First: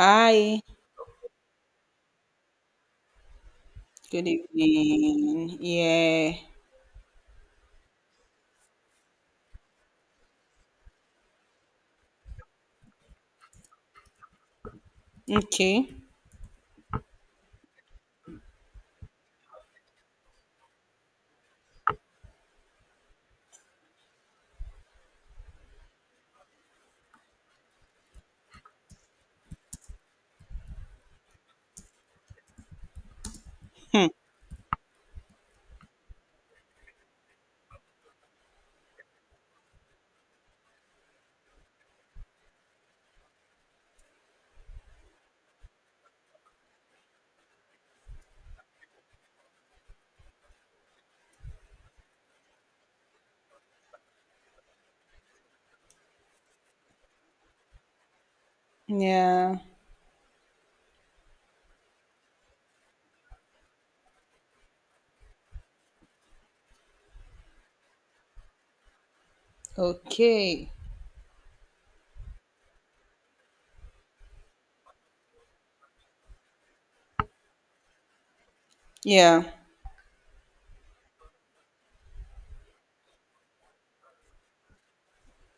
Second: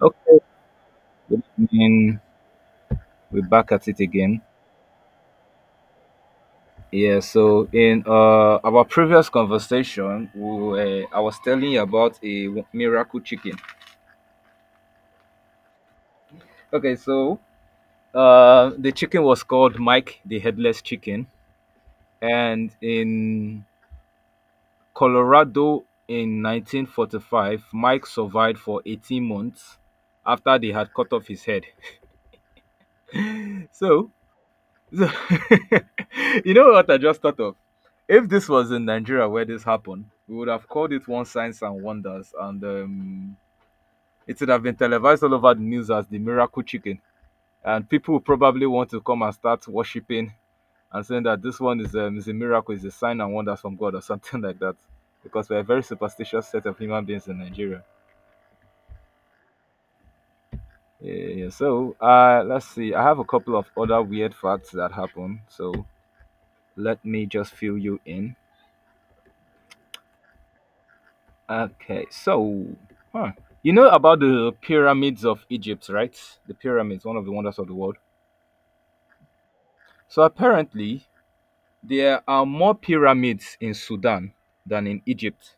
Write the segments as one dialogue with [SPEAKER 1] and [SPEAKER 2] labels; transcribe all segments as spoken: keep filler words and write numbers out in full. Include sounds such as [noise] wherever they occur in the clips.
[SPEAKER 1] Okay, good evening. We're back at it
[SPEAKER 2] good
[SPEAKER 1] again.
[SPEAKER 2] evening. Yeah.
[SPEAKER 1] Yeah, so in uh, our previous conversation, we, were- I was telling you about a w- miracle chicken.
[SPEAKER 2] Okay.
[SPEAKER 1] Okay, so uh, the chicken was called Mike the Headless Chicken, and in Colorado in nineteen forty-five, Mike survived for eighteen months after they had cut off his head. [laughs]
[SPEAKER 2] Hmm.
[SPEAKER 1] So So, [laughs] you know what I just thought of? If this was in Nigeria where this happened, we would have called it One Science and Wonders, and um, it would have been televised all over the news as the miracle chicken. And people would probably want to come and start worshipping and saying that this one is, um, is a miracle, is a sign and wonders from God or something [laughs] like that. Because we're a very superstitious set of human beings in Nigeria.
[SPEAKER 2] Yeah.
[SPEAKER 1] Yeah, yeah, yeah. So uh, let's see. I have a couple of other weird facts that happen. So let me just fill you in.
[SPEAKER 2] Okay.
[SPEAKER 1] Okay, so huh. you know about the pyramids of Egypt, right? The pyramids, one of the wonders of the world.
[SPEAKER 2] Yeah.
[SPEAKER 1] So apparently, there are more pyramids in Sudan than in Egypt,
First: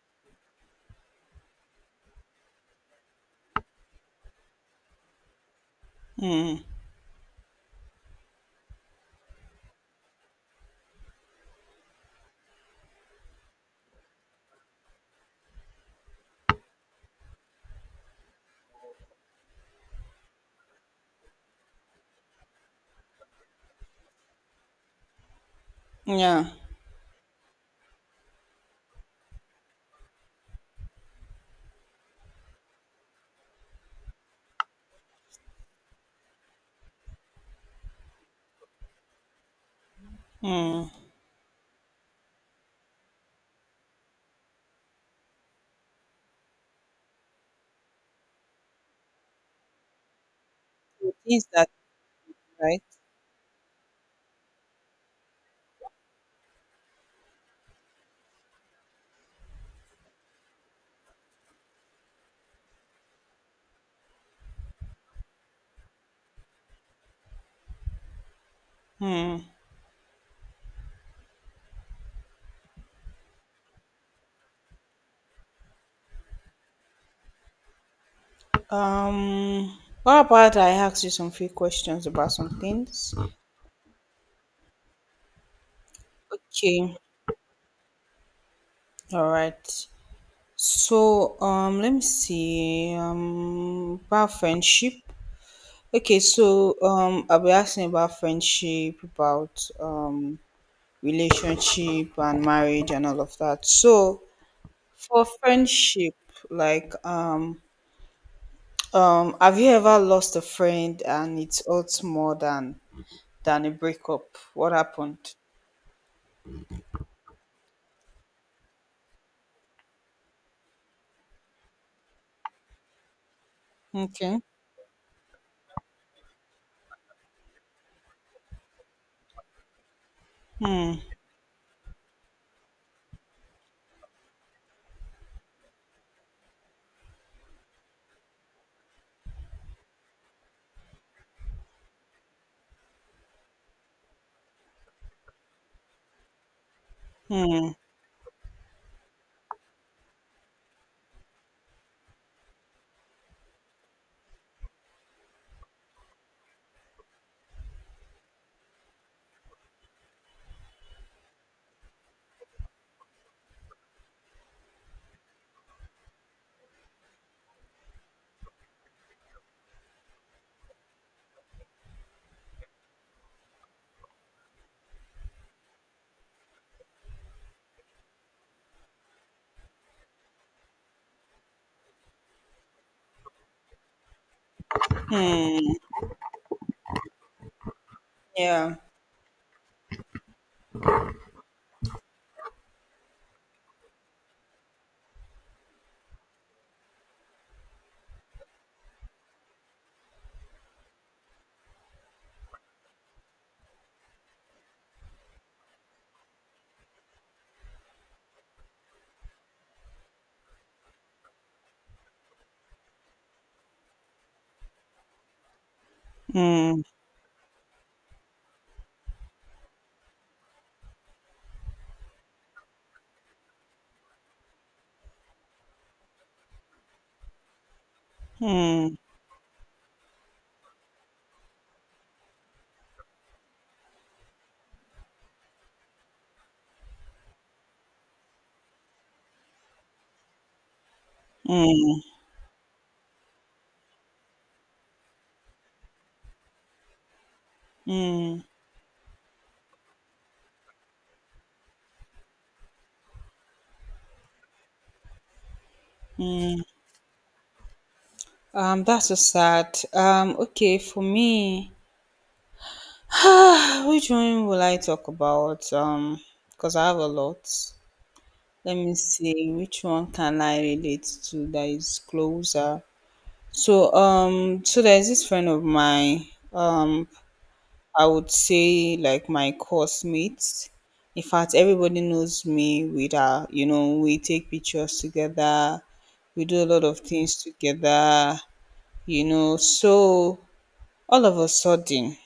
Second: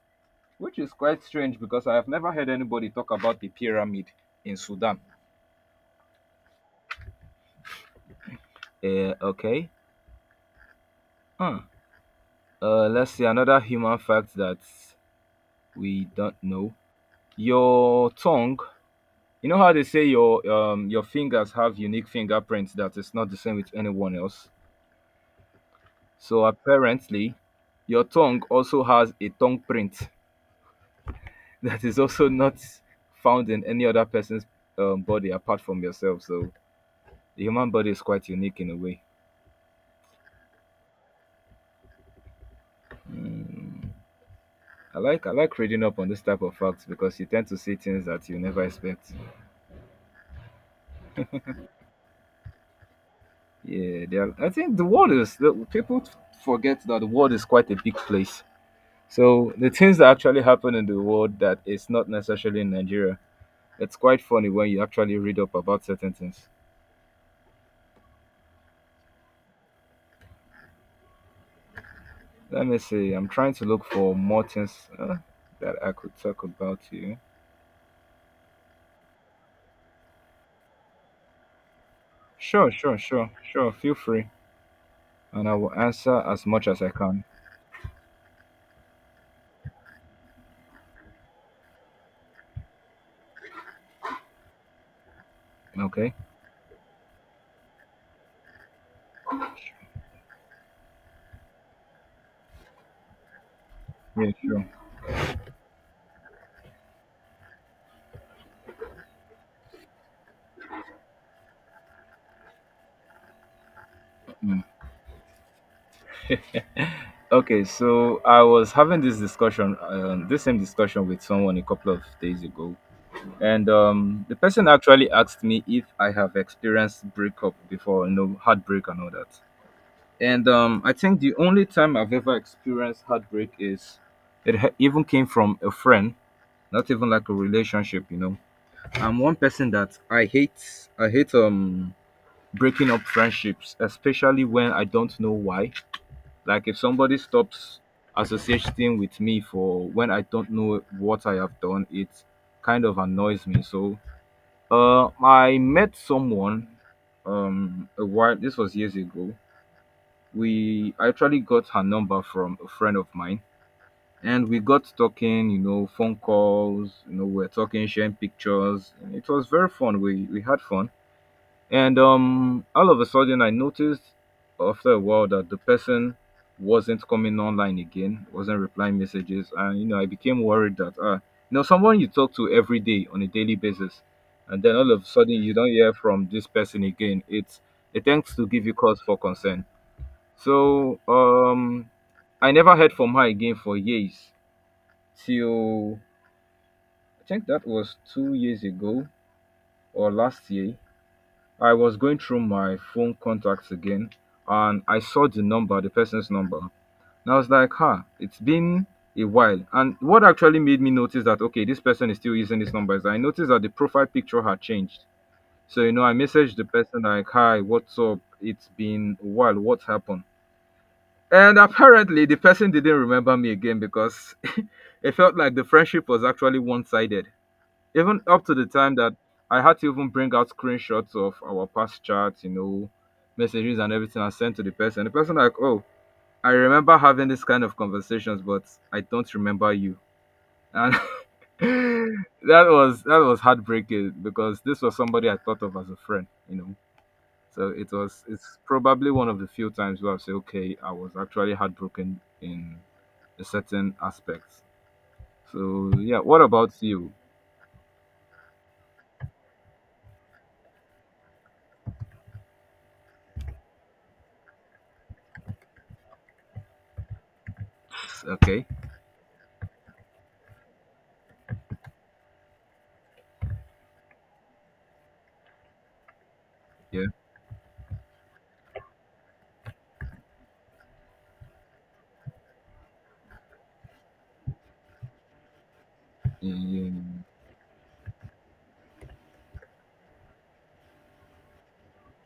[SPEAKER 1] which is quite strange because I have never heard anybody talk about the pyramid in Sudan.
[SPEAKER 2] Hmm.
[SPEAKER 1] Uh, okay. Huh. Uh, let's see another human fact that we don't know. Your tongue. You know how they say your um your fingers have unique fingerprints that is not the same with anyone else. So
[SPEAKER 2] Yeah.
[SPEAKER 1] apparently, your tongue also has a tongue print [laughs] that is also not found in any other person's um, body apart from yourself. So the human body is quite unique in a way.
[SPEAKER 2] Hmm.
[SPEAKER 1] I like I like reading up on this type of facts because you tend to see things that you never expect.
[SPEAKER 2] It is that right?
[SPEAKER 1] Yeah, they are. I think the world is the, people forget that the world is quite a big place. So the things that actually happen in the world that is not necessarily in Nigeria, it's quite funny when you actually read up about certain things.
[SPEAKER 2] Hmm.
[SPEAKER 1] Let me see. I'm trying to look for more things uh, that I could talk about to you.
[SPEAKER 2] Um. What about I ask you some few questions about some
[SPEAKER 1] Sure, sure,
[SPEAKER 2] things?
[SPEAKER 1] sure, sure. Feel free, and I will answer as much as I
[SPEAKER 2] Okay.
[SPEAKER 1] can.
[SPEAKER 2] All right. So um, let me see. Um, about friendship.
[SPEAKER 1] Okay?
[SPEAKER 2] Okay. So um, I'll be asking about friendship, about um relationship and marriage and all of that. So
[SPEAKER 1] Yeah, sure.
[SPEAKER 2] for friendship, like um um have you ever lost a friend and it hurts more than than a breakup?
[SPEAKER 1] Mm.
[SPEAKER 2] What happened?
[SPEAKER 1] Okay, so I was having this discussion, um, this same discussion with someone a couple of days ago, and um, the
[SPEAKER 2] Okay.
[SPEAKER 1] person actually asked me if I have experienced breakup before, you know, heartbreak and all that. And um, I
[SPEAKER 2] Hmm.
[SPEAKER 1] think the only time I've ever experienced heartbreak is it ha- even came from a friend, not even like a relationship you know I'm one person that i hate i hate um breaking up friendships, especially when I don't know why. Like if somebody
[SPEAKER 2] Hmm.
[SPEAKER 1] stops associating with me for when I don't know what I have done, it kind of annoys me. So uh I met someone, um a while, this was years ago. We I actually got her number from a friend of mine, and we got talking, you know, phone calls, you know, we're talking, sharing pictures. And it was very fun. We we had fun. And um all of a sudden I noticed after a while that the person wasn't coming online again, wasn't replying messages, and you know, I became worried that uh you know, someone you talk to every day on a daily basis, and then all of a sudden you
[SPEAKER 2] Hmm.
[SPEAKER 1] don't hear from this person again. It's it tends to give you
[SPEAKER 2] Yeah.
[SPEAKER 1] cause for concern. So um I never heard from her again for years, till I think that was two years ago or last year. I was going through my phone contacts again, and I saw the number, the person's number. And I was like, huh, it's been a while. And what actually made me notice that, okay, this person is still using this number is I noticed that the profile picture had changed. So, you know, I messaged the
[SPEAKER 2] Hmm.
[SPEAKER 1] person like, hi, what's up? It's been a while. What happened? And apparently the person didn't remember me again, because [laughs] it felt like the friendship was actually one sided, even up to the time
[SPEAKER 2] Hmm.
[SPEAKER 1] that I had to even bring out screenshots of our past chats, you know, messages and everything I sent to the person. The person like, oh, I remember having this kind of conversations, but I don't remember you. And [laughs]
[SPEAKER 2] Hmm.
[SPEAKER 1] that was that was heartbreaking, because this was somebody I thought of as a friend, you know. So it was
[SPEAKER 2] Hmm.
[SPEAKER 1] it's probably one of the few times where I say, okay, I was actually heartbroken in a certain aspect. So yeah, what about you?
[SPEAKER 2] Um, that's so sad. Um, okay, for me, [sighs] which one will I talk about? Um, Because I have a lot.
[SPEAKER 1] Okay,
[SPEAKER 2] Let me see which one can I relate to that is closer. So um so there's this friend of mine,
[SPEAKER 1] yeah,
[SPEAKER 2] um I would say like my course mates. In fact, everybody knows me with her, you know, we take pictures together, we
[SPEAKER 1] yeah,
[SPEAKER 2] do a lot
[SPEAKER 1] yeah.
[SPEAKER 2] of things together, you know. So all of a sudden,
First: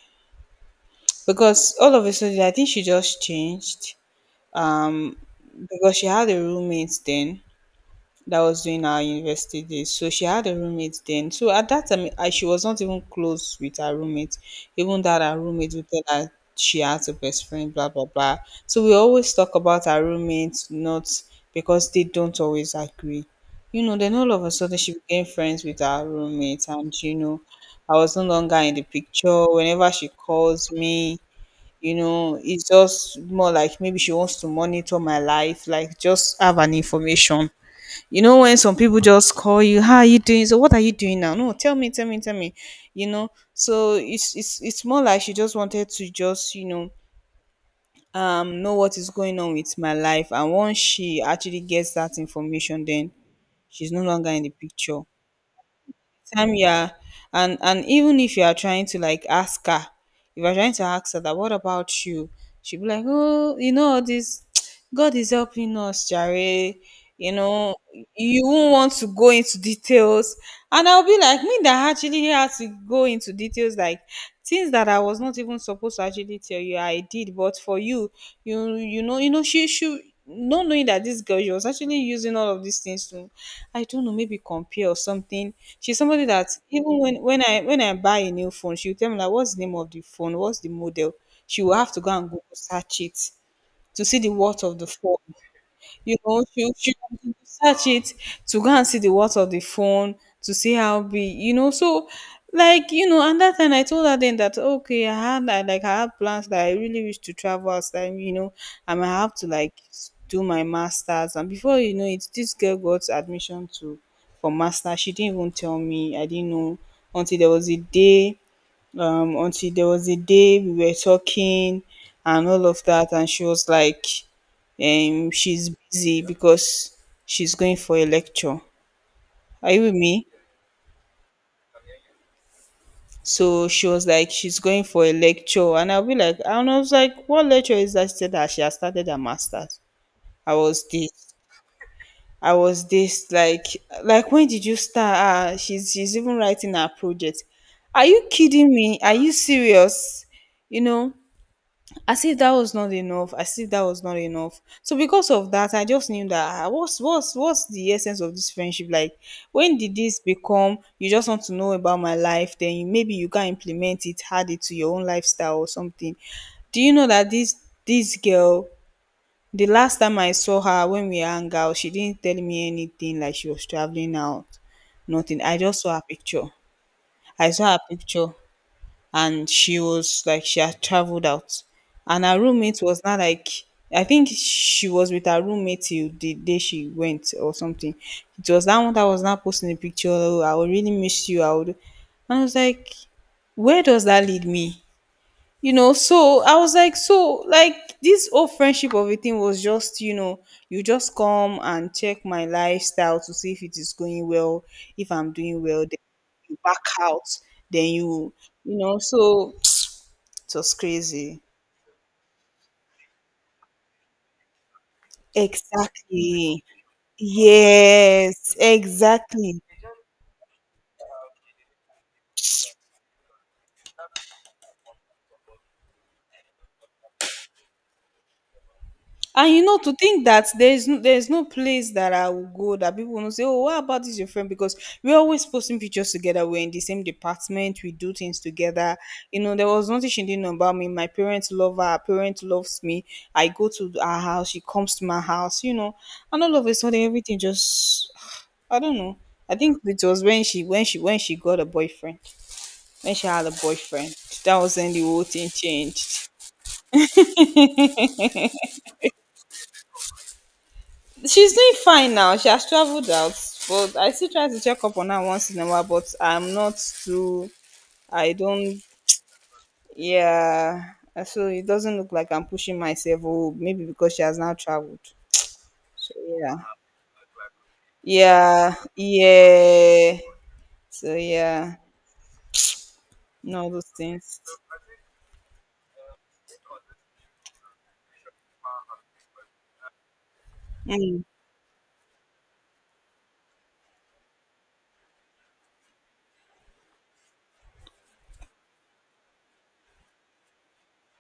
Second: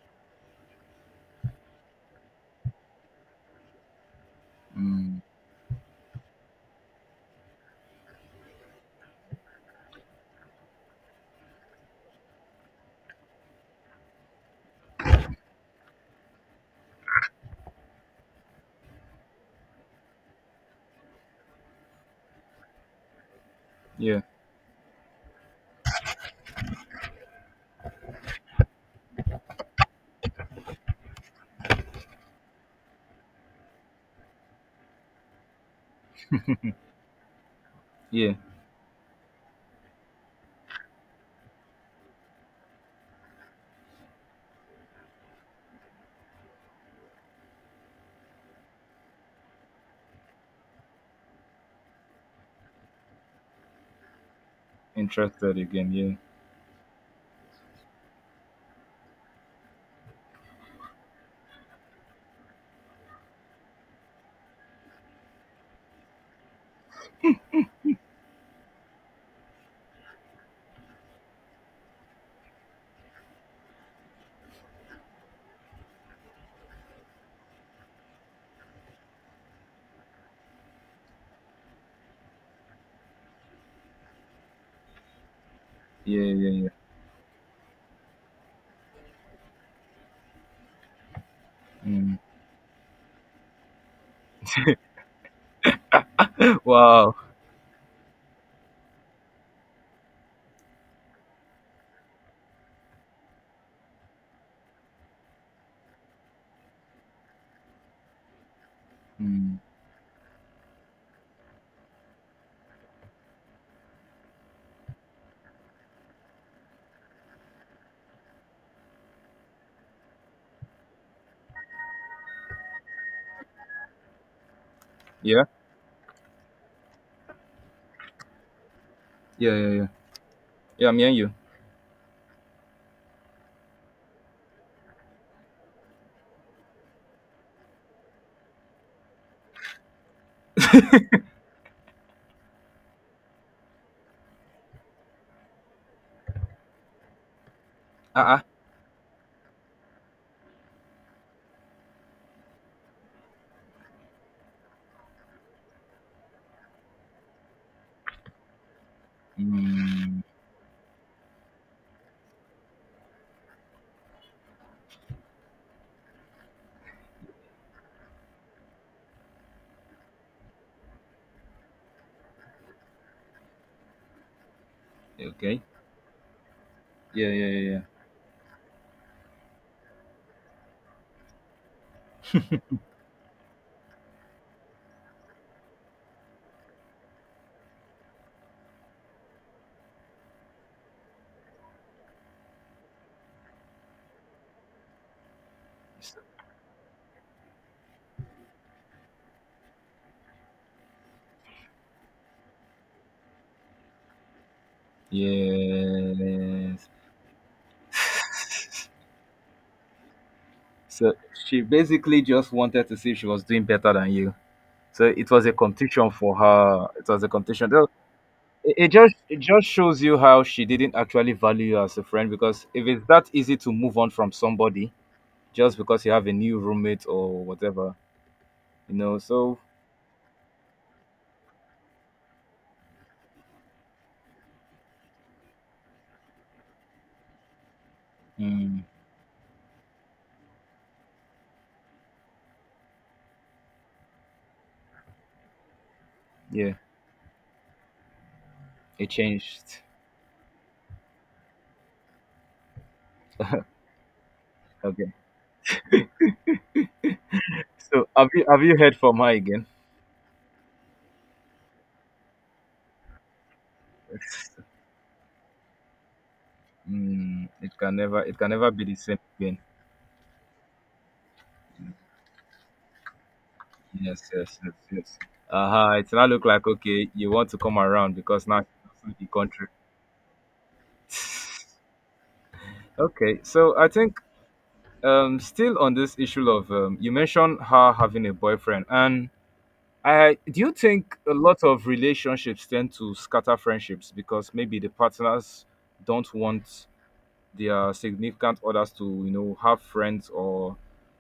[SPEAKER 2] because all of a sudden I think she just changed. Um
[SPEAKER 1] Mm,
[SPEAKER 2] because she had a roommate then, that was during our university days. So she had a roommate then. So at that time, I, she was not even close with her roommate. Even that her roommate would tell her she has a best friend, blah blah blah. So we always talk about our roommates, not because they don't always agree. You know, then
[SPEAKER 1] yeah,
[SPEAKER 2] all of a sudden she became friends with our roommate, and you know, I was no longer in the picture. Whenever she calls me, you know, it's just more like maybe she wants to monitor my life, like just have an information, you
[SPEAKER 1] yeah.
[SPEAKER 2] know, when some people just call you, how are you doing? So what are you doing now? No, tell me, tell me, tell me. You know, so it's it's it's more like she just wanted to just, you know, um know what is going on with my life. And once she actually gets that information, then she's no longer in the picture
[SPEAKER 1] Interested again. Yeah,
[SPEAKER 2] time, yeah. And and even if you are trying to like ask her, if you're trying to ask her that what about you, she'll be like, oh, you know, all this [tsk] God is helping us jare, you know, you won't want to go into details. And I'll be like, me that actually had to go into details, like things that I was not even supposed to actually tell you I did, but for you, you you know, you know, she she not knowing that this girl, she was actually using all of these things to, I don't know, maybe compare or something. She's
[SPEAKER 1] yeah,
[SPEAKER 2] somebody that
[SPEAKER 1] yeah,
[SPEAKER 2] even when when I when I buy a new phone, she'll tell me like, "What's the name of the phone? What's the model?" She will
[SPEAKER 1] yeah.
[SPEAKER 2] have to go
[SPEAKER 1] Mm.
[SPEAKER 2] and Google search it to see the worth of the phone. You know,
[SPEAKER 1] [laughs]
[SPEAKER 2] she she
[SPEAKER 1] Wow.
[SPEAKER 2] was search it to go and see the worth of the phone, to see how big, you know. So, like, you know, and that time I told her then that okay, I had I, like I had plans that I really wish to travel outside, you know, and I have to
[SPEAKER 1] Mm.
[SPEAKER 2] like s- do my masters. And before you know it, this girl got admission to for master. She didn't even tell me. I didn't know until there was a day um until there was a day we were talking and all of that, and she was like, um
[SPEAKER 1] Yeah,
[SPEAKER 2] she's busy because she's going for a lecture,
[SPEAKER 1] yeah, yeah,
[SPEAKER 2] are you
[SPEAKER 1] yeah.
[SPEAKER 2] with me?
[SPEAKER 1] Yeah, me and you.
[SPEAKER 2] So she was like she's going for a lecture, and i'll be like and I was like, what lecture is that? She said that she has started her master's. I was this I was this like like When did you start? Ah, she's she's even writing her project. Are you
[SPEAKER 1] Uh-uh.
[SPEAKER 2] kidding me? Are you serious? You know? As if that was not enough, as if that was not enough. So because of that, I just knew that, ah, what's what's what's the essence of this friendship? Like, when did
[SPEAKER 1] Mm.
[SPEAKER 2] this become, you just want to know about my life, then you, maybe you can implement it, add it to your own lifestyle or something. Do you know that this this girl, the last time I saw her, when we hung out, she didn't tell me anything like she was traveling out. Nothing. i
[SPEAKER 1] Okay.
[SPEAKER 2] just saw her picture
[SPEAKER 1] Yeah, yeah,
[SPEAKER 2] I saw her
[SPEAKER 1] yeah,
[SPEAKER 2] picture, and she was like she had traveled out. And her roommate was not like, I think she was with her roommate till the day she went or something. It was that one that was not posting a picture, "Oh, I will really miss you." I would and I was like, where does that lead me? You know, so I was like so like this whole friendship of a thing was just, you know, you just come and check my lifestyle to see if it is going well. If I'm doing well, then you
[SPEAKER 1] yeah.
[SPEAKER 2] back
[SPEAKER 1] S- Yes.
[SPEAKER 2] out. Then you you know, so it was
[SPEAKER 1] So
[SPEAKER 2] crazy.
[SPEAKER 1] she basically just wanted to see if she was doing better than you. So it was a competition for
[SPEAKER 2] Exactly.
[SPEAKER 1] her. It was a competition. Though,
[SPEAKER 2] Yes,
[SPEAKER 1] It, it just it
[SPEAKER 2] exactly.
[SPEAKER 1] just shows you how she didn't actually value you as a friend, because if it's that easy to move on from somebody, just because you have a new roommate or whatever, you know.
[SPEAKER 2] And
[SPEAKER 1] So,
[SPEAKER 2] you know, to think that there's no, there's no place that I will go that people will not say, "Oh, what about this your friend?" Because we're always posting pictures together. We're in the same department. We do things
[SPEAKER 1] mm,
[SPEAKER 2] together. You know, there was nothing she didn't know about me. My parents love her. Her parents loves me. I go to her house. She comes to my house. You know, and all of
[SPEAKER 1] yeah,
[SPEAKER 2] a sudden, everything just [sighs] I don't
[SPEAKER 1] it
[SPEAKER 2] know. I
[SPEAKER 1] changed.
[SPEAKER 2] think it was when she when she when she got a boyfriend. When she had a boyfriend. That was when the
[SPEAKER 1] Okay.
[SPEAKER 2] whole thing changed.
[SPEAKER 1] So, have you have you heard from her again?
[SPEAKER 2] She's doing fine now. She has traveled out, but I
[SPEAKER 1] [laughs]
[SPEAKER 2] still try
[SPEAKER 1] It's-
[SPEAKER 2] to check up on her once in a while. But I'm not
[SPEAKER 1] Mm,
[SPEAKER 2] too.
[SPEAKER 1] it can never
[SPEAKER 2] I
[SPEAKER 1] it can never
[SPEAKER 2] don't.
[SPEAKER 1] be the same again.
[SPEAKER 2] Yeah. Uh, So it doesn't look like I'm pushing myself. Oh, maybe because she
[SPEAKER 1] Yes,
[SPEAKER 2] has now
[SPEAKER 1] yes, yes,
[SPEAKER 2] traveled.
[SPEAKER 1] yes. Uh huh. It's
[SPEAKER 2] So
[SPEAKER 1] now look
[SPEAKER 2] yeah.
[SPEAKER 1] like okay, you want to come around because now
[SPEAKER 2] Yeah.
[SPEAKER 1] she's outside the country. [laughs]
[SPEAKER 2] Yeah. So yeah.
[SPEAKER 1] Okay,
[SPEAKER 2] No,
[SPEAKER 1] so I
[SPEAKER 2] those
[SPEAKER 1] think
[SPEAKER 2] things.
[SPEAKER 1] um still on this issue of, um, you mentioned her having a boyfriend, and I do you think
[SPEAKER 2] Mm.
[SPEAKER 1] a lot of relationships tend to scatter friendships because maybe the partners don't want their significant others to, you know, have friends, or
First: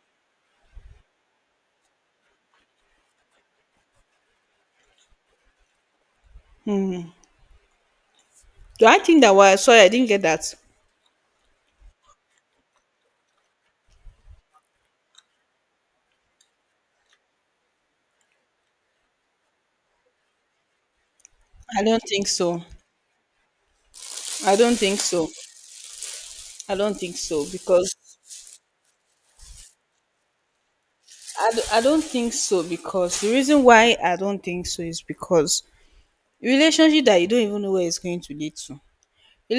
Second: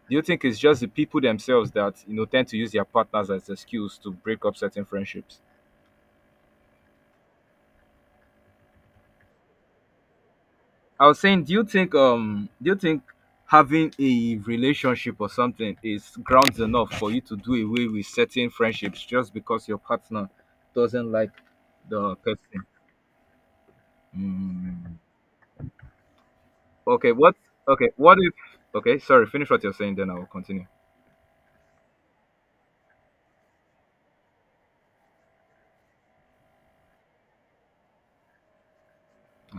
[SPEAKER 1] do you think it's just the people themselves that, you know, tend to use their partners as excuse to break up certain friendships?
[SPEAKER 2] Do I think that was, sorry? I didn't get that.
[SPEAKER 1] I was saying, do you think um do you think having a relationship or something is grounds enough for you to do away with certain friendships just because your partner doesn't like
[SPEAKER 2] I don't
[SPEAKER 1] the
[SPEAKER 2] think
[SPEAKER 1] person?
[SPEAKER 2] so. I don't
[SPEAKER 1] Mm.
[SPEAKER 2] think so. I don't
[SPEAKER 1] Okay,
[SPEAKER 2] think
[SPEAKER 1] what?
[SPEAKER 2] so
[SPEAKER 1] Okay,
[SPEAKER 2] because,
[SPEAKER 1] what if? Okay, sorry. Finish what you're saying, then I will continue.
[SPEAKER 2] I, d- I don't think so because the reason why I don't think so is because relationship that you don't even know where it's going to lead to.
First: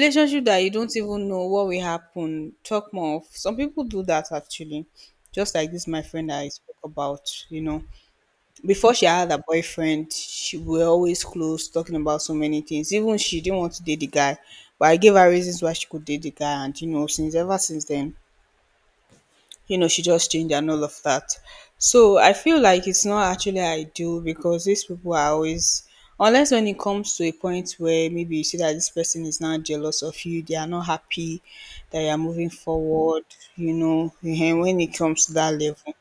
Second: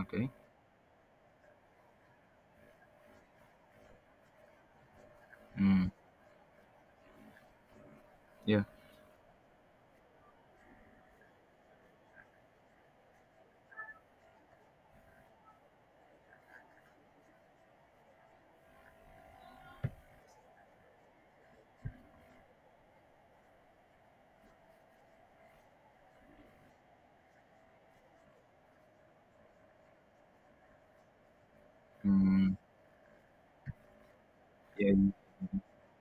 [SPEAKER 1] Okay.
[SPEAKER 2] that you don't even know what will happen. Talk more of some people do that actually. Just like this,
[SPEAKER 1] Mm,
[SPEAKER 2] my friend that I spoke about, you know,
[SPEAKER 1] yeah.
[SPEAKER 2] before she had a boyfriend, she were always close, talking about so many things. Even she didn't want to date the guy, but I gave her reasons why she could date the guy, and you know, since ever since then, you know, she just changed and all of that. So I feel like it's not actually ideal because these people are always, unless when it comes to a point where maybe you see that this person is now jealous of you, they are not happy that you are moving
[SPEAKER 1] Mm,
[SPEAKER 2] forward, you know, and when
[SPEAKER 1] yeah.
[SPEAKER 2] it comes to that level,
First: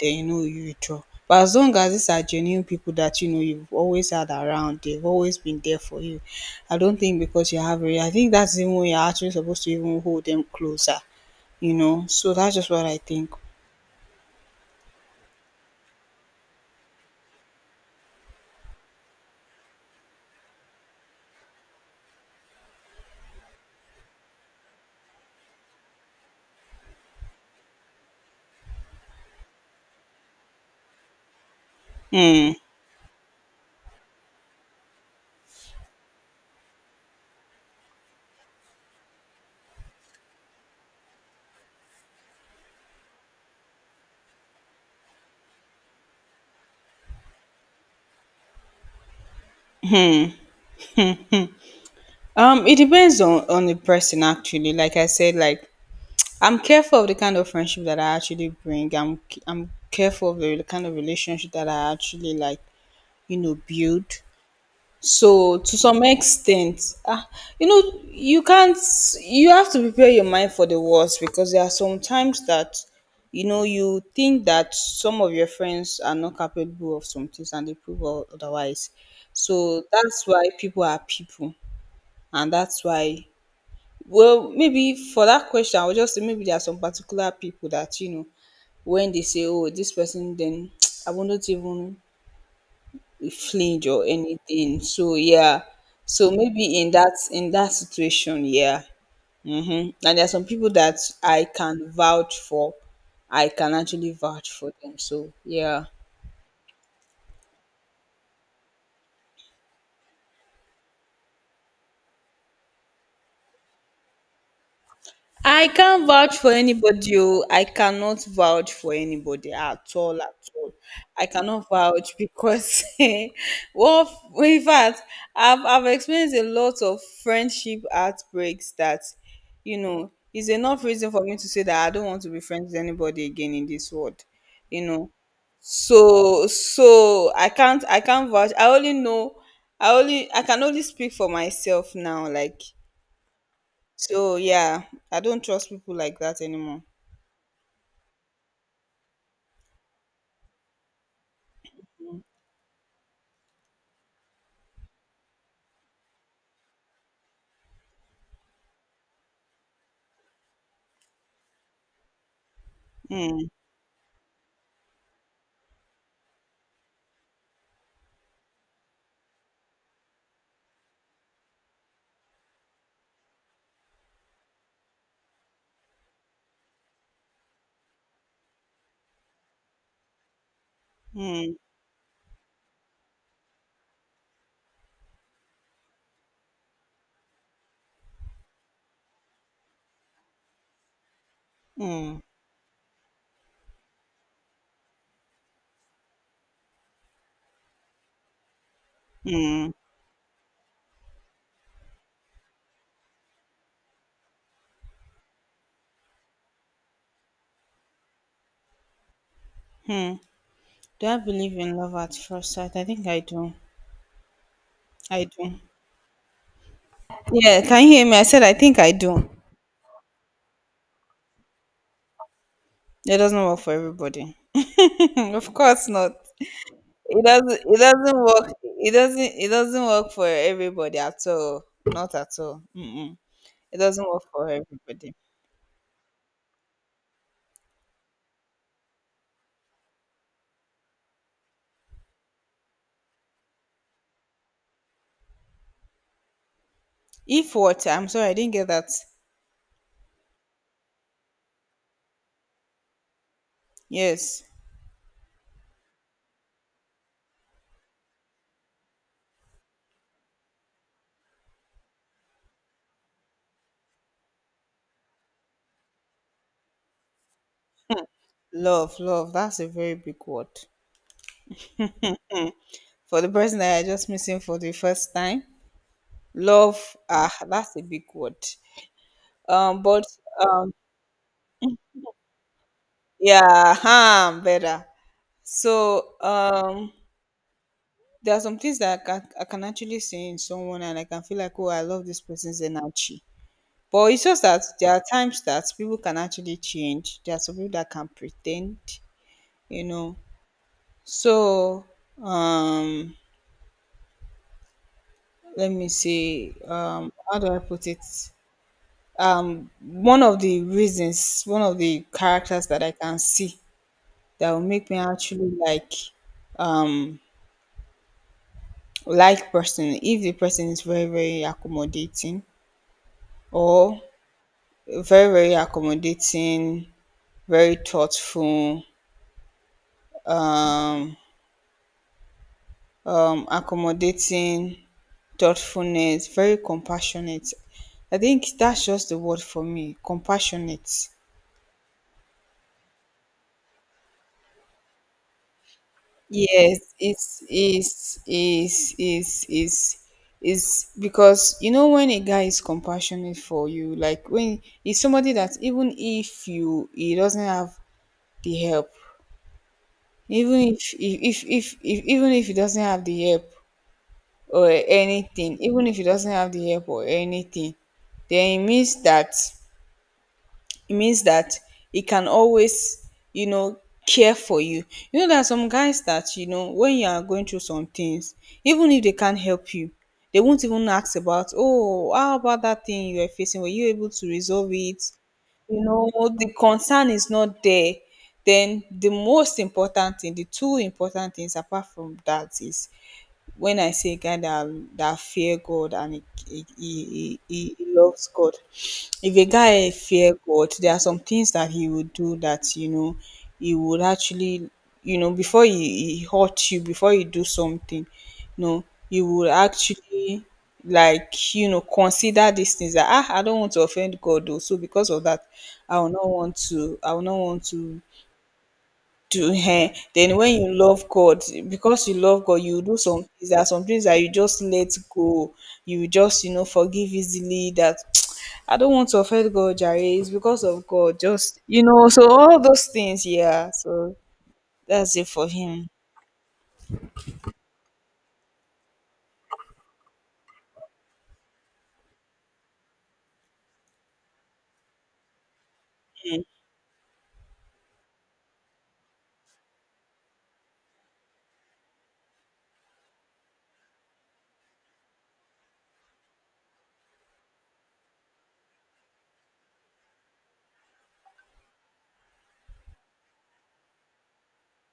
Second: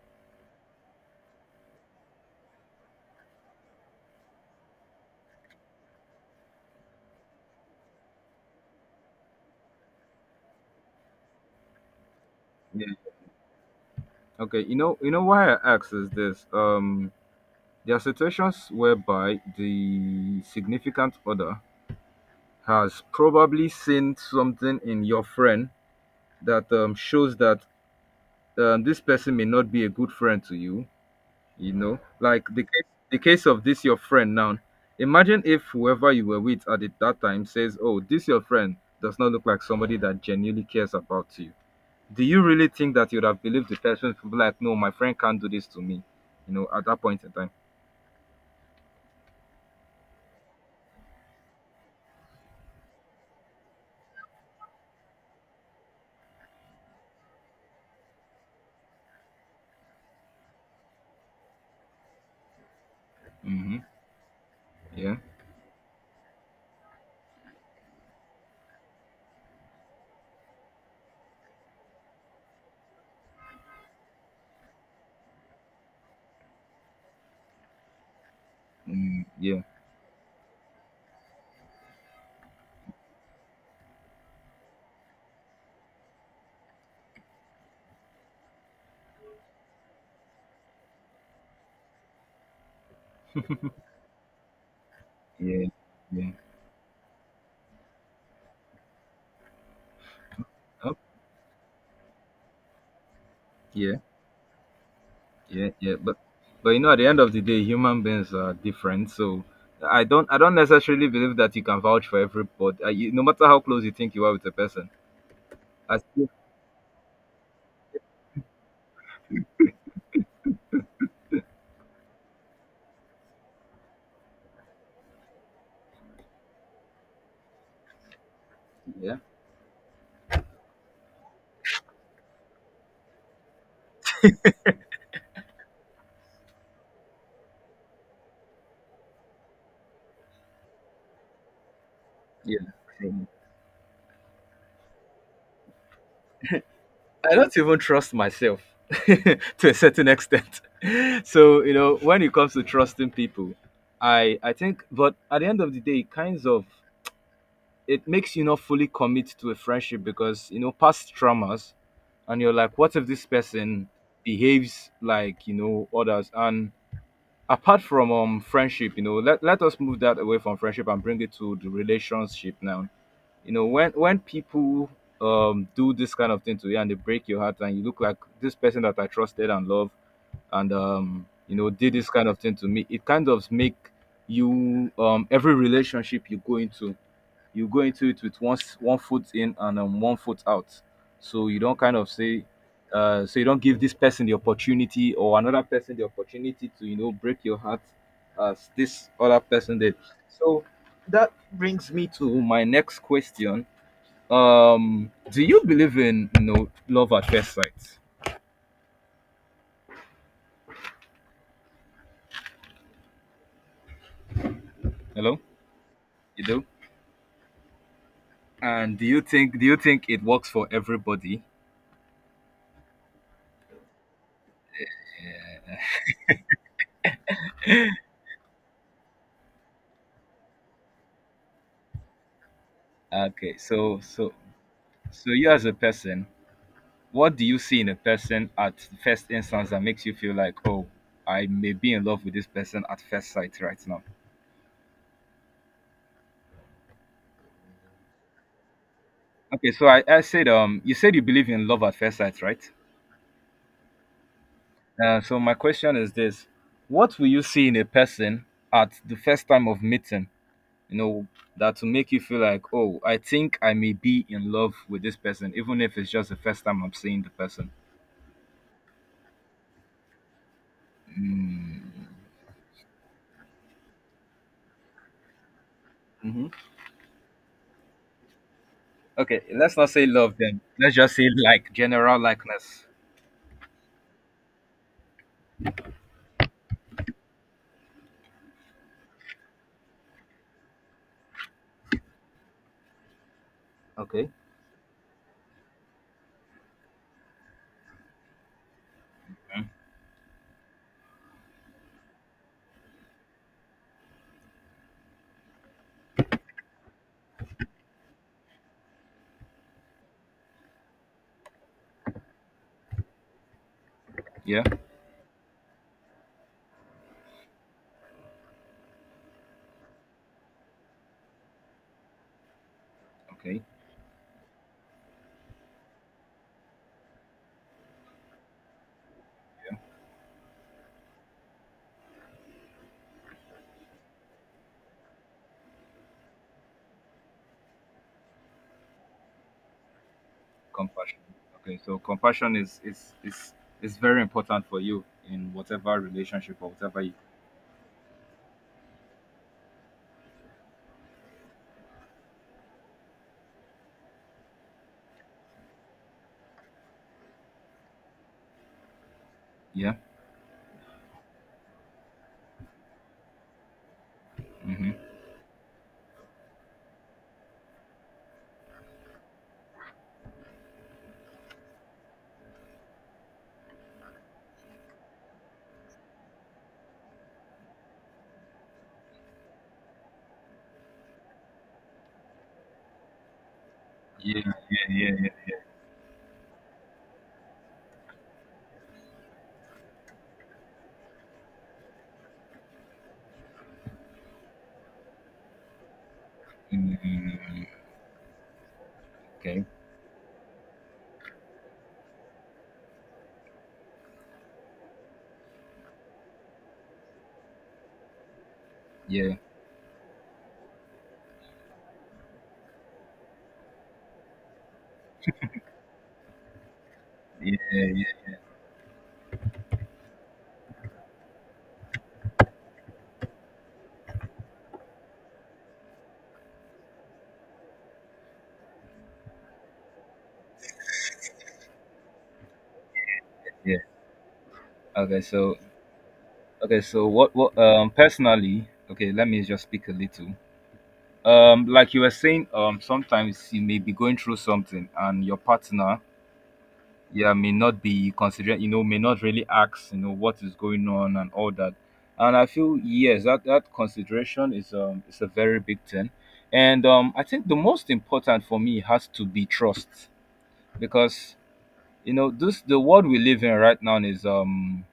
[SPEAKER 2] then you know you withdraw. But as long as these are genuine people that you know you've always had around, they've always been there for you, I don't think because you have, a- I think that's even when you're actually supposed to even hold them closer, you know. So that's just
[SPEAKER 1] Yeah.
[SPEAKER 2] what I think.
[SPEAKER 1] Okay. You know. You know why I ask is this. Um, there are situations whereby the significant other has probably seen something in your friend that um, shows that um, this person may not be a good friend to you, you know like
[SPEAKER 2] Hmm.
[SPEAKER 1] the case the case of this your friend now. Imagine if whoever you were with at the, that time says, oh, this your friend does not look like somebody that genuinely cares about you. Do you really think that you would have believed the person to be like, no, my friend can't do this to me, you know at that point in time?
[SPEAKER 2] Um it depends on on the person actually, like I said, like I'm careful of the kind of friendship that I actually bring. I'm i'm careful of the kind of relationship that I actually, like, you know,
[SPEAKER 1] Mm-hmm.
[SPEAKER 2] build.
[SPEAKER 1] Yeah.
[SPEAKER 2] So to some extent, ah, you know, you can't. You have to prepare your mind for the worst because there are some times that, you know, you think that some of your friends are not capable of some things and they prove o- otherwise.
[SPEAKER 1] Mm,
[SPEAKER 2] So
[SPEAKER 1] yeah.
[SPEAKER 2] that's why people are people, and that's why. Well, maybe for that question, I would just say maybe there are some particular people that you know, when they say, "Oh, this person," then [tsk] I will not even flinch or anything. So yeah,
[SPEAKER 1] Yeah, yeah.
[SPEAKER 2] so maybe in that in that situation, yeah. Mm-hmm. And there are some people
[SPEAKER 1] Oh,
[SPEAKER 2] that I can vouch for. I can
[SPEAKER 1] yeah,
[SPEAKER 2] actually vouch for them. So
[SPEAKER 1] yeah,
[SPEAKER 2] yeah.
[SPEAKER 1] yeah. But but you know at the end of the day, human beings are different, so i don't i don't necessarily believe that you can vouch for everybody, uh, you, no matter how close you think you are with a person.
[SPEAKER 2] I
[SPEAKER 1] As
[SPEAKER 2] can't
[SPEAKER 1] if,
[SPEAKER 2] vouch for anybody. Oh. I cannot vouch for anybody at all, at all. I cannot vouch because, [laughs] well, in fact, I've, I've experienced a lot of friendship outbreaks that,
[SPEAKER 1] yeah,
[SPEAKER 2] you know, is enough reason for me to say that I don't want to be friends with anybody again in this world, you know. So, so I can't, I can't vouch. I only know, I only, I can only speak for myself now.
[SPEAKER 1] yeah.
[SPEAKER 2] Like,
[SPEAKER 1] Same.
[SPEAKER 2] so yeah, I don't trust people like that anymore.
[SPEAKER 1] I don't even trust myself [laughs] to a certain extent. [laughs] So, you know, when it comes to trusting people, I I think, but at the end of the day, it kinds of it makes you not fully commit to a friendship, because you know past traumas, and you're like, what if this person behaves like you know others? And apart from um friendship, you know, let let us move that away from friendship and bring it to the relationship now. you know when when people um do this kind of thing to you, and they break your heart, and you look like this person that I trusted and love, and um you
[SPEAKER 2] Hmm.
[SPEAKER 1] know did this kind of thing to me, it kind of make you, um every relationship you go into, you go into it with one s- one foot in, and um, one foot out. So you don't kind of
[SPEAKER 2] Hmm.
[SPEAKER 1] say, uh, so you don't give this person the opportunity or another person the opportunity to you know break your heart as this other person did. So that brings me to my next question. Um, do you believe in you know love at first sight?
[SPEAKER 2] Do I believe in love at first sight? I think I do. I
[SPEAKER 1] Hello,
[SPEAKER 2] do.
[SPEAKER 1] you do.
[SPEAKER 2] Yeah, can you hear me? I said I think I
[SPEAKER 1] And do you
[SPEAKER 2] do.
[SPEAKER 1] think do you think it works for everybody?
[SPEAKER 2] It doesn't work for everybody. [laughs] Of course not. It doesn't it doesn't work it doesn't it doesn't work for everybody at all. Not at all. Mm-mm.
[SPEAKER 1] Okay,
[SPEAKER 2] It
[SPEAKER 1] so
[SPEAKER 2] doesn't work
[SPEAKER 1] so
[SPEAKER 2] for everybody.
[SPEAKER 1] so you as a person, what do you see in a person at first instance that makes you feel like, oh, I may be in love with this person at first sight right now?
[SPEAKER 2] If what? I'm sorry, I didn't get that.
[SPEAKER 1] Okay, so I, I said, um, you said you believe in love at first sight, right?
[SPEAKER 2] Yes.
[SPEAKER 1] Uh, so my question is this: what will you see in a person at the first time of meeting? You know that will make you feel like, oh, I think I may be in love with this person, even if it's just the first time I'm seeing the person.
[SPEAKER 2] Love, love. That's a very big word. For the person that I just missing for the first time.
[SPEAKER 1] Mm-hmm.
[SPEAKER 2] Love, ah, that's a big word.
[SPEAKER 1] Okay, let's
[SPEAKER 2] Um,
[SPEAKER 1] not
[SPEAKER 2] but
[SPEAKER 1] say love then. Let's just say like general likeness.
[SPEAKER 2] yeah, um, better. So um, there are some things that I can, I can actually see in someone, and I can feel like, oh, I love this person's energy. But it's
[SPEAKER 1] Okay.
[SPEAKER 2] just that there are times that people can actually change. There are some people that can pretend,
[SPEAKER 1] Mm.
[SPEAKER 2] you know. So um, let me see. Um, how do I put it? Um, one of the reasons, one of the characters that I can see that will
[SPEAKER 1] Yeah.
[SPEAKER 2] make me actually like um like person if the person is very very accommodating
[SPEAKER 1] Okay,
[SPEAKER 2] or very very accommodating, very thoughtful, um um accommodating, thoughtfulness, very compassionate. I think that's just the word for me, compassionate.
[SPEAKER 1] compassion. Okay, so compassion is is is is very important for you in whatever relationship or
[SPEAKER 2] Yes,
[SPEAKER 1] whatever. You,
[SPEAKER 2] it's it's it's it's it's it's because you know when a guy is compassionate for you, like when it's somebody that even if you he doesn't have the help,
[SPEAKER 1] yeah.
[SPEAKER 2] even if if if, if, if even if he doesn't have the help or
[SPEAKER 1] Mm-hmm.
[SPEAKER 2] anything, even if he doesn't have the help or anything, then it means that it means that he can always, you know, care for you. You know, there are some guys that, you know, when you are going through some things, even if they can't help you, they won't even ask about, oh, how about that thing you were facing, were you able to
[SPEAKER 1] Yeah.
[SPEAKER 2] resolve it?
[SPEAKER 1] Yeah. Yeah.
[SPEAKER 2] You know, the concern is not there. Then the most important thing, the two important things apart from that, is when I say a guy that that fear God and he,
[SPEAKER 1] Yeah.
[SPEAKER 2] he,
[SPEAKER 1] Mm,
[SPEAKER 2] he, he loves God. If a
[SPEAKER 1] okay.
[SPEAKER 2] guy fear God, there are some things that he would do that, you know, he would actually, you know, before he, he hurt you, before he do something, you know, he
[SPEAKER 1] Yeah.
[SPEAKER 2] would actually, like, you know, consider these things that, ah, I don't want to offend God though, so because of that, I will not want to, I will not
[SPEAKER 1] Yeah.
[SPEAKER 2] want to
[SPEAKER 1] Yeah.
[SPEAKER 2] to um then when you love God, because you love God, you do some things. There are some things that you just let go. You just, you know, forgive easily. That, [tsk] I don't want to offend God Jare, it's because of God, just, you know, so all those things. Yeah,
[SPEAKER 1] Yeah.
[SPEAKER 2] so that's
[SPEAKER 1] Okay.
[SPEAKER 2] it for
[SPEAKER 1] So
[SPEAKER 2] him.
[SPEAKER 1] okay. So what what um personally? Okay. Let me just speak a little. Um, like you were saying, um, sometimes you may be going through something, and your partner, yeah, may not be considering, you know may not really ask, you know what is going on and all that. And I feel, yes, that that consideration is, um is a very big thing. And um I think the most important for me has to be trust, because, you know, this the world we live in right now is, um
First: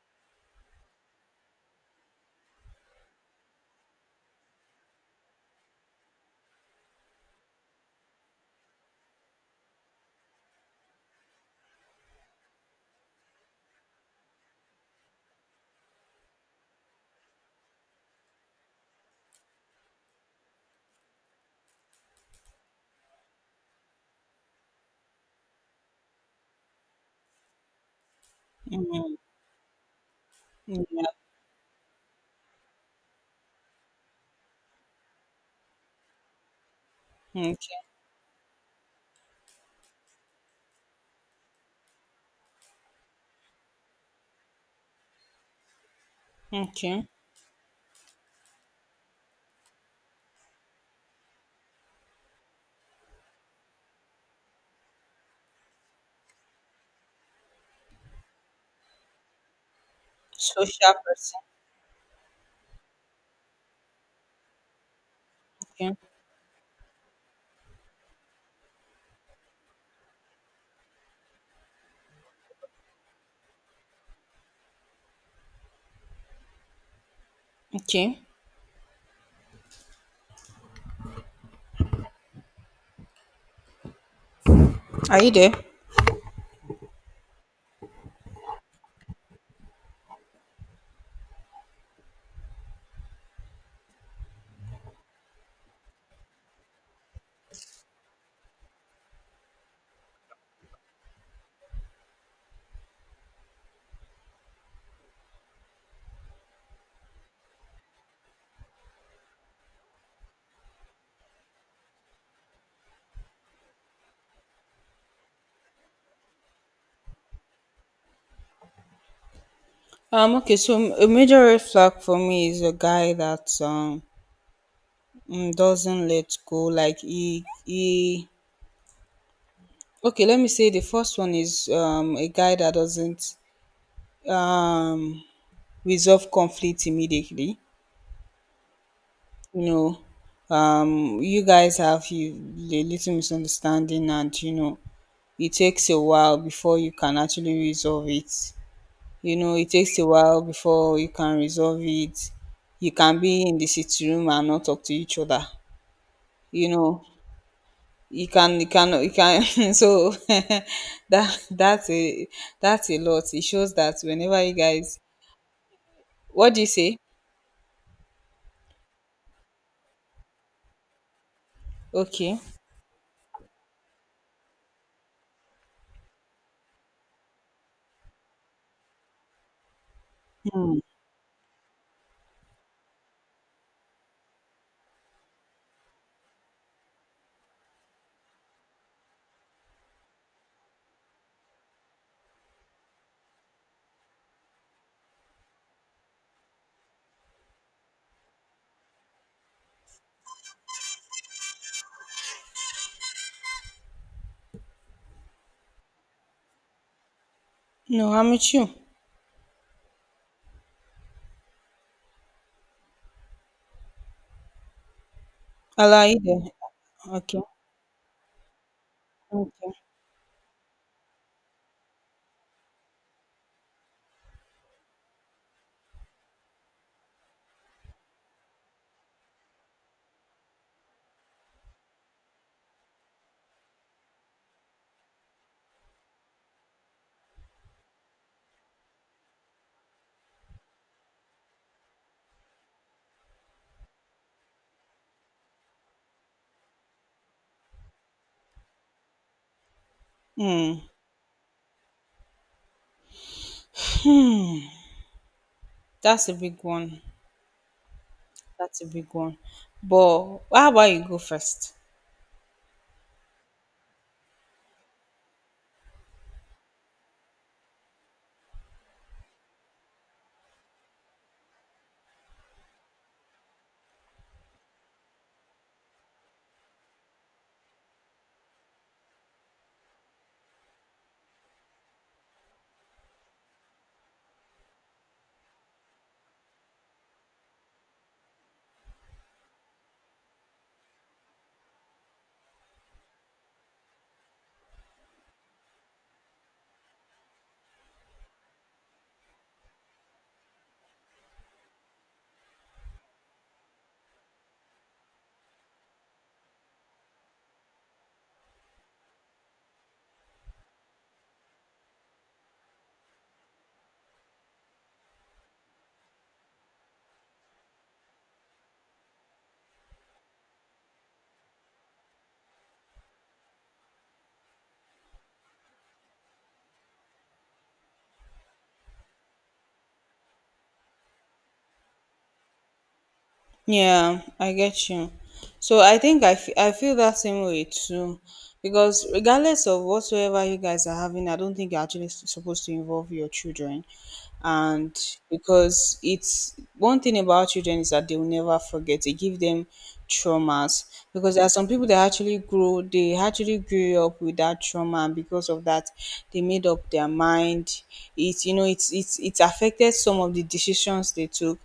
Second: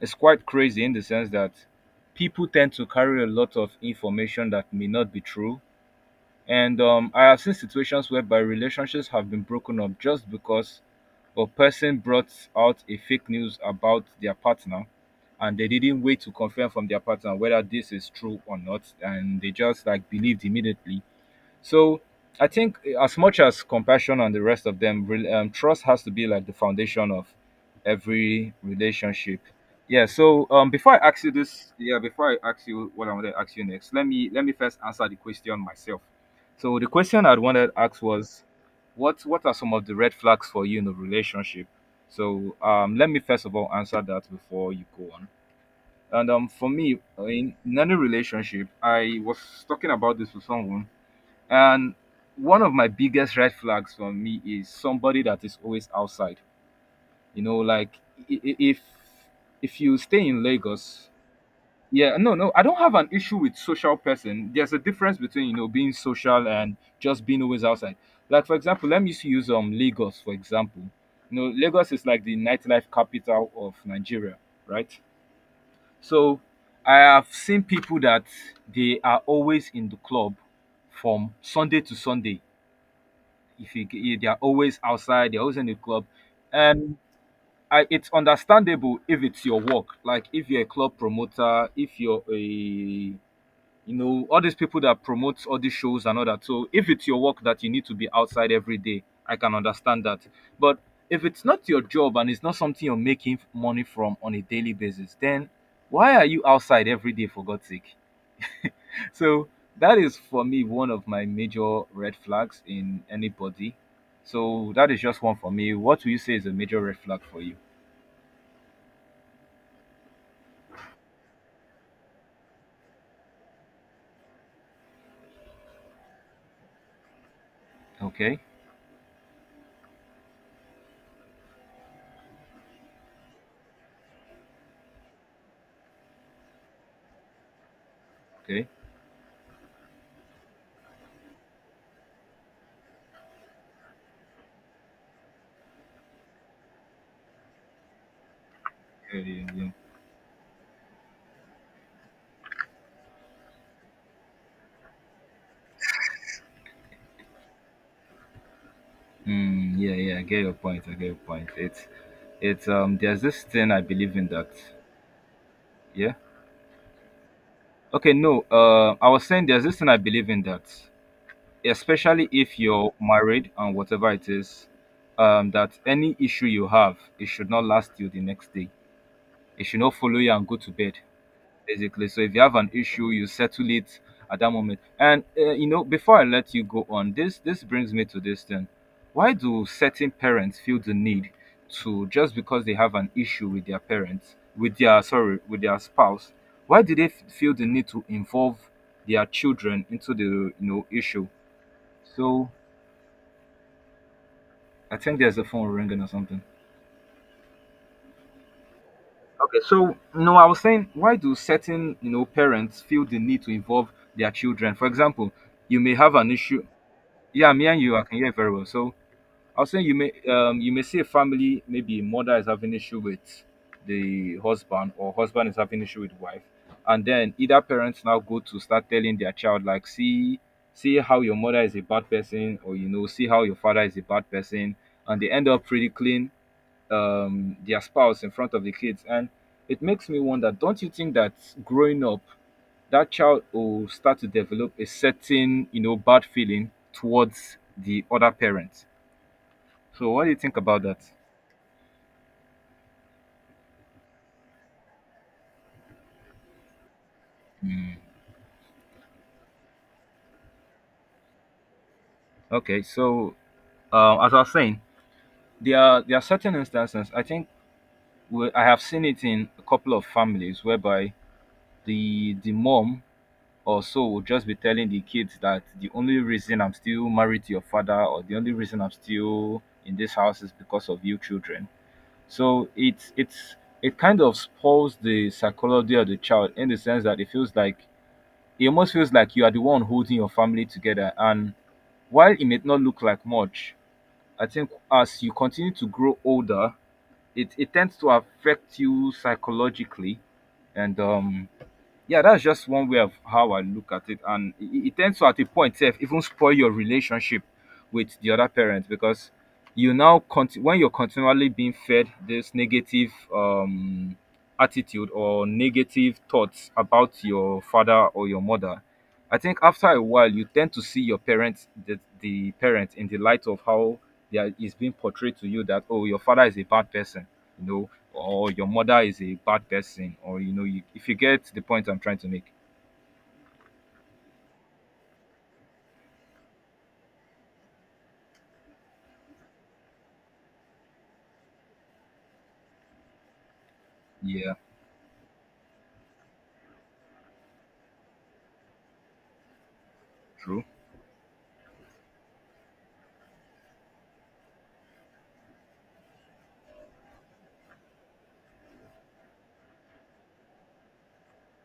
[SPEAKER 1] is quite crazy in the sense that people tend to carry a lot of information that may not be true. And um, I have seen situations whereby relationships have been broken up just because a person brought out a fake news about their partner and they didn't wait to confirm from their partner whether this is true or not, and they just like believed immediately. So I think as much as compassion and the rest of them, re- um, trust has to be like the foundation of every relationship. Yeah. So um, before
[SPEAKER 2] Yeah.
[SPEAKER 1] I ask you this, yeah, before I ask you what I want to ask you next, let me let me first answer the question myself. So the question I'd wanted to
[SPEAKER 2] Okay.
[SPEAKER 1] ask was, what what are some of the red flags for you in a relationship? So um, let me first of all answer that before you go on. And um, for me,
[SPEAKER 2] Okay.
[SPEAKER 1] uh, in, in any relationship, I was talking about this with someone, and one of my biggest red flags for me is somebody that is always outside. You know, like i- i- if if you stay in
[SPEAKER 2] Social
[SPEAKER 1] Lagos,
[SPEAKER 2] person.
[SPEAKER 1] yeah, no, no, I don't have an issue with social person. There's a difference between, you know, being
[SPEAKER 2] Okay.
[SPEAKER 1] social and just being always outside. Like for example, let me just use um Lagos for example. You know, Lagos is like the nightlife capital of Nigeria, right? So I have seen people
[SPEAKER 2] Okay.
[SPEAKER 1] that they are always in the club from Sunday to Sunday. If you, you, they are always
[SPEAKER 2] Are
[SPEAKER 1] outside,
[SPEAKER 2] you
[SPEAKER 1] they're
[SPEAKER 2] there?
[SPEAKER 1] always in the club, and I, it's understandable if it's your work. Like if you're a club promoter, if you're a, you know, all these people that promotes all these shows and all that. So if it's your work that you need to be outside every day, I can understand that. But if it's not your job and it's not something you're making money from on a daily basis, then why are you outside every day for God's sake? So that is for me one of my major red flags in anybody. So that is just one for me. What do you say is a major red flag for you?
[SPEAKER 2] um okay so m- a major red flag for me is a guy that um mm, doesn't let go, like he he
[SPEAKER 1] Okay,
[SPEAKER 2] okay, let me say the first one is, um, a guy that doesn't, um, resolve conflict immediately.
[SPEAKER 1] okay,
[SPEAKER 2] You know, um, you guys have you, a little misunderstanding, and, you know, it takes a while before you can actually resolve it.
[SPEAKER 1] yeah,
[SPEAKER 2] You
[SPEAKER 1] yeah,
[SPEAKER 2] know,
[SPEAKER 1] yeah.
[SPEAKER 2] it takes a while before you can resolve it. You can be in the sitting room and not talk to each other. You know, you can you can you can [laughs]
[SPEAKER 1] Hmm, yeah,
[SPEAKER 2] so
[SPEAKER 1] yeah. I
[SPEAKER 2] [laughs]
[SPEAKER 1] get your point. I get your
[SPEAKER 2] that
[SPEAKER 1] point. It's,
[SPEAKER 2] that's a
[SPEAKER 1] it's
[SPEAKER 2] that's
[SPEAKER 1] um.
[SPEAKER 2] a
[SPEAKER 1] There's
[SPEAKER 2] lot.
[SPEAKER 1] this
[SPEAKER 2] It
[SPEAKER 1] thing
[SPEAKER 2] shows
[SPEAKER 1] I
[SPEAKER 2] that
[SPEAKER 1] believe in
[SPEAKER 2] whenever
[SPEAKER 1] that.
[SPEAKER 2] you guys,
[SPEAKER 1] Yeah.
[SPEAKER 2] what do you say?
[SPEAKER 1] Okay. No. Uh, I was saying there's this thing I believe in that, especially
[SPEAKER 2] Okay.
[SPEAKER 1] if you're married and whatever it is, um, that any issue you have, it should not last you the next day. It should not follow you and go to bed. Basically, so if you have an issue, you settle it at that moment. And uh, you know, before I let you go on, this this brings me to this thing. Why do certain parents feel the need to, just because they have an issue with their parents, with their, sorry, with their spouse? Why do they f- feel the need to involve their children into the, you know, issue? So I think there's a phone ringing or something.
[SPEAKER 2] No, I'm with you.
[SPEAKER 1] Okay, so no, I was saying, why do certain, you know, parents feel the need to involve their children? For example, you may have
[SPEAKER 2] Alright
[SPEAKER 1] an issue.
[SPEAKER 2] okay.
[SPEAKER 1] Yeah, me and you, I can hear very well. So I was
[SPEAKER 2] Okay.
[SPEAKER 1] saying you may um you may see a family, maybe mother is having issue with the husband, or husband is having issue with wife. And then either parents now go to start telling their child like, see, see how your mother is a bad person, or you know, see how your father is a bad person, and they end up ridiculing um their spouse in front of the kids. And it makes me wonder, don't you think that growing up that child will start to develop a certain, you know, bad feeling towards the other parent. So what do you think about
[SPEAKER 2] Hmm.
[SPEAKER 1] that?
[SPEAKER 2] That's a big one. That's a big one. But how about you go first?
[SPEAKER 1] Okay, so uh, as I was saying, there are there are certain instances. I think we, I have seen it in a couple of families whereby the the mom or so will just be telling the kids that the only reason I'm still married to your father, or the only reason I'm still in this house is because of you children. So it's it's it kind of spoils the psychology of the child in the sense that it feels like, it almost feels like you are the one holding your family together. And while it may not look like much, I think as you continue to grow older, it, it tends to affect you psychologically. And um yeah, that's just one way of how I look at it. And it, it tends to at a point sef even spoil your relationship with the other parent, because you now conti- when you're continually being fed this negative um attitude or negative thoughts about your father or your mother, I think after a while you tend to see your parents, the, the parent, in the light of how they are, is being portrayed to you, that oh, your father is a bad person, you know, or your mother is a bad person. Or you know, you, if you get the point I'm trying to make.
[SPEAKER 2] Yeah, I get you. So I think I, f- I feel that same way too. Because regardless of whatsoever you guys are having, I don't think you're actually s- supposed to involve your children.
[SPEAKER 1] Yeah,
[SPEAKER 2] And because it's one thing about children is that they will never forget. They give them
[SPEAKER 1] true.
[SPEAKER 2] traumas, because there are some people that actually grow they actually grew up with that trauma, and because of that, they made up their mind. It, you know, it's it's it's affected some of the decisions they took.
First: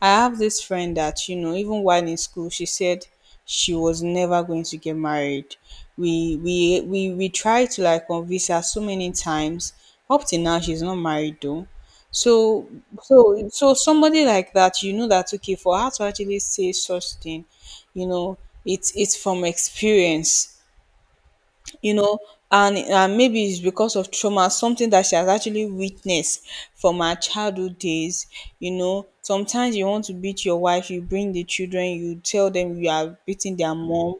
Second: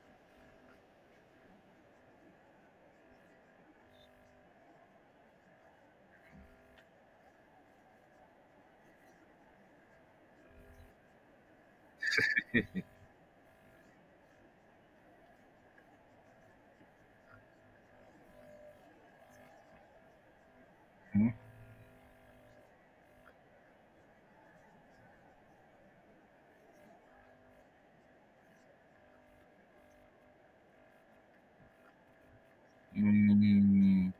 [SPEAKER 2] I have this friend that, you know, even while in school, she said she was never going to get married. We we we we tried to like convince her so many times. Up till now, she's not married though. So so so somebody like that, you know, that okay, for her to actually say such thing, you know, it's it's from experience,
[SPEAKER 1] Mhm.
[SPEAKER 2] you know. and and maybe it's because of trauma, something that she has actually witnessed from her childhood days. You know, sometimes you want to beat your wife, you bring the children, you tell them you are beating their
[SPEAKER 1] Mm,
[SPEAKER 2] mom.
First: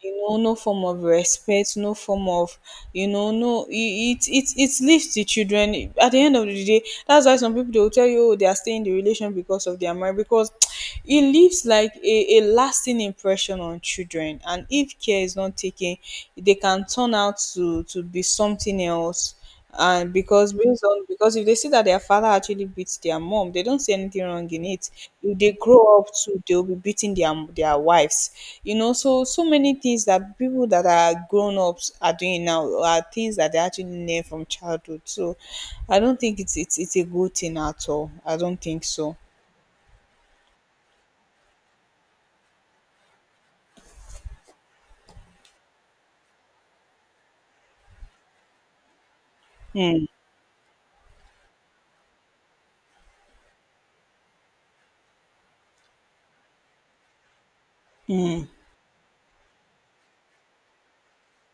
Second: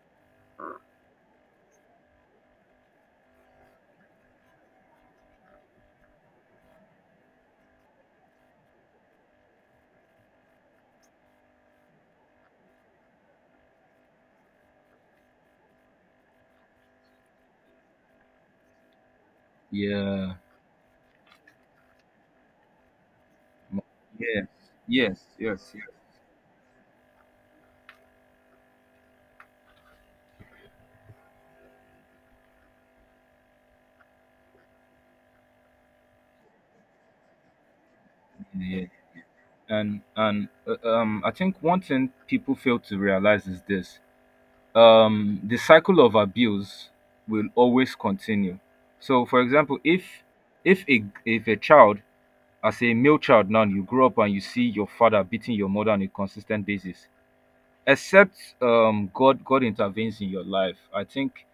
[SPEAKER 2] You know, no form of respect, no form of, you know, no, it it it, it leaves the children at the end of the day. That's why some people, they will tell you, oh, they are staying in the relation because of their marriage, because [tsk] it leaves like a, a lasting pressure on children, and if care is not taken, they can turn out to to be something else. And
[SPEAKER 1] yeah,
[SPEAKER 2] because based on, because if they see that their father actually beats their mom, they don't
[SPEAKER 1] no,
[SPEAKER 2] see anything
[SPEAKER 1] yes,
[SPEAKER 2] wrong in it.
[SPEAKER 1] yes,
[SPEAKER 2] If they
[SPEAKER 1] yes, yes,
[SPEAKER 2] grow up too, they'll be beating their their wives. You know, so so many things that people that are grown-ups are doing now are things that they actually learn from childhood. So I don't think it's, it's, it's a good thing at all. I don't think
[SPEAKER 1] yeah.
[SPEAKER 2] so.
[SPEAKER 1] And and uh, um, I think one thing people fail to realize is this: um, the cycle of abuse will always continue. So, for example, if
[SPEAKER 2] Hmm.
[SPEAKER 1] if a, if a child, as a male child, now you grow up and you see your father beating your mother on a consistent basis, except um god god intervenes in your life, I think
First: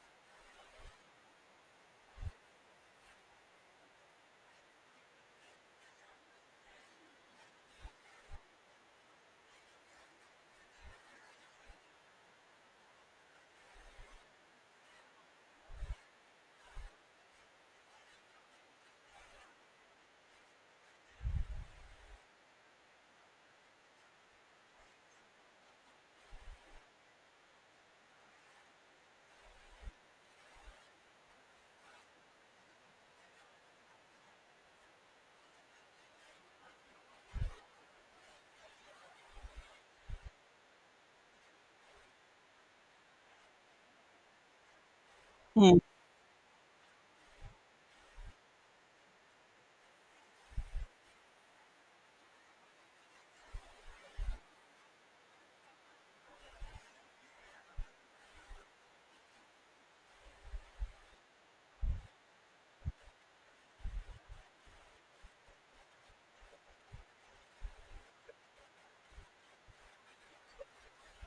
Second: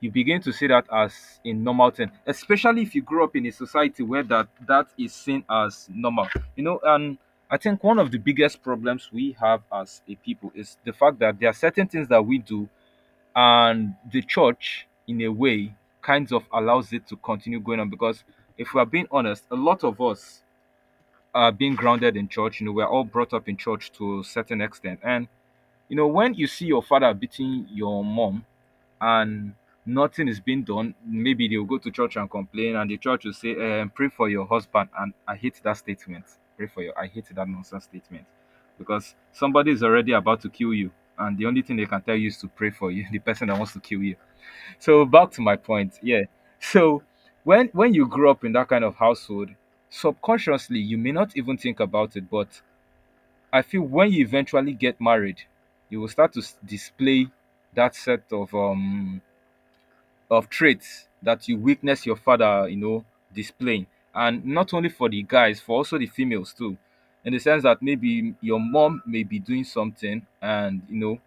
[SPEAKER 1] you begin to see that as a normal thing, especially if you grew up in a society where that that is seen as normal, you know. And I think one of the biggest problems we have as a people is the fact that there are certain things that we do, and the church in a way kind of allows it to continue going on, because if we are being honest, a lot of us are being grounded in church. You know, we're all brought up in church to a certain extent. And you know, when you see your father beating your mom, and nothing is being done, maybe they'll go to church and complain, and the church will say, um, pray for your husband. And I hate that statement. Pray for your, I hate that nonsense statement, because somebody is already about to kill you. And the only thing they can tell you is to pray for you, [laughs] the person that wants to kill you. So back to my
[SPEAKER 2] Hmm.
[SPEAKER 1] point, yeah. So when when you grew up in that kind of household, subconsciously you may not even think about it, but I feel when you eventually get married, you will start to s- display that set of um of traits that you witness your father, you know, displaying. And not only for the guys, for also the females too, in the sense that maybe your mom may be doing something, and you know,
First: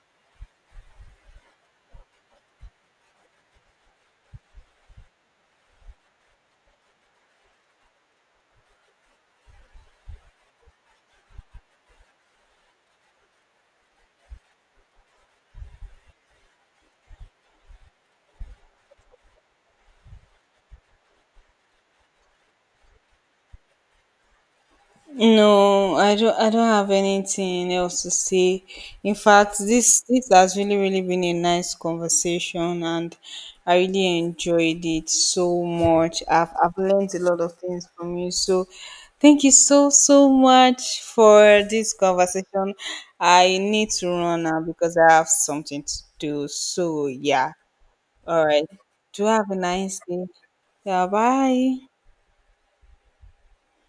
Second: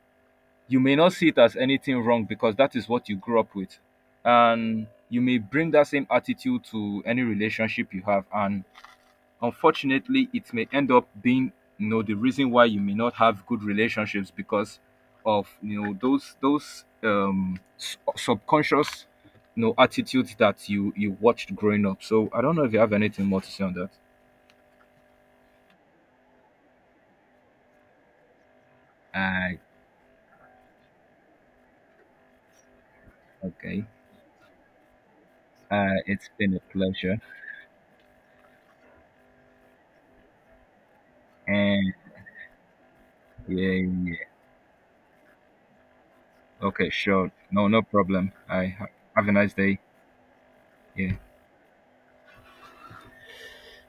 [SPEAKER 1] you may not see it as anything wrong because that is what you grew up with, and you may bring that same attitude to any relationship you have. And unfortunately, it may end up being, you know, the reason why you may not have good relationships, because of, you know, those those um s- subconscious, you know, attitudes that you you watched growing up. So I don't know if you have anything more to say on that.
[SPEAKER 2] No, I don't I don't have anything else to say. In fact,
[SPEAKER 1] uh
[SPEAKER 2] this this has really really been a nice conversation, and I
[SPEAKER 1] okay.
[SPEAKER 2] really enjoyed it so
[SPEAKER 1] uh
[SPEAKER 2] much.
[SPEAKER 1] it's
[SPEAKER 2] I've
[SPEAKER 1] been a
[SPEAKER 2] I've learned
[SPEAKER 1] pleasure.
[SPEAKER 2] a lot of things from you. So thank you so so much for
[SPEAKER 1] And
[SPEAKER 2] this conversation. I
[SPEAKER 1] yeah,
[SPEAKER 2] need to
[SPEAKER 1] yeah,
[SPEAKER 2] run now because I have something to do.
[SPEAKER 1] okay,
[SPEAKER 2] So
[SPEAKER 1] sure,
[SPEAKER 2] yeah.
[SPEAKER 1] no, no problem.
[SPEAKER 2] All
[SPEAKER 1] I
[SPEAKER 2] right.
[SPEAKER 1] ha-
[SPEAKER 2] Do
[SPEAKER 1] have a
[SPEAKER 2] have
[SPEAKER 1] nice
[SPEAKER 2] a
[SPEAKER 1] day.
[SPEAKER 2] nice day. Yeah,
[SPEAKER 1] Yeah.
[SPEAKER 2] bye.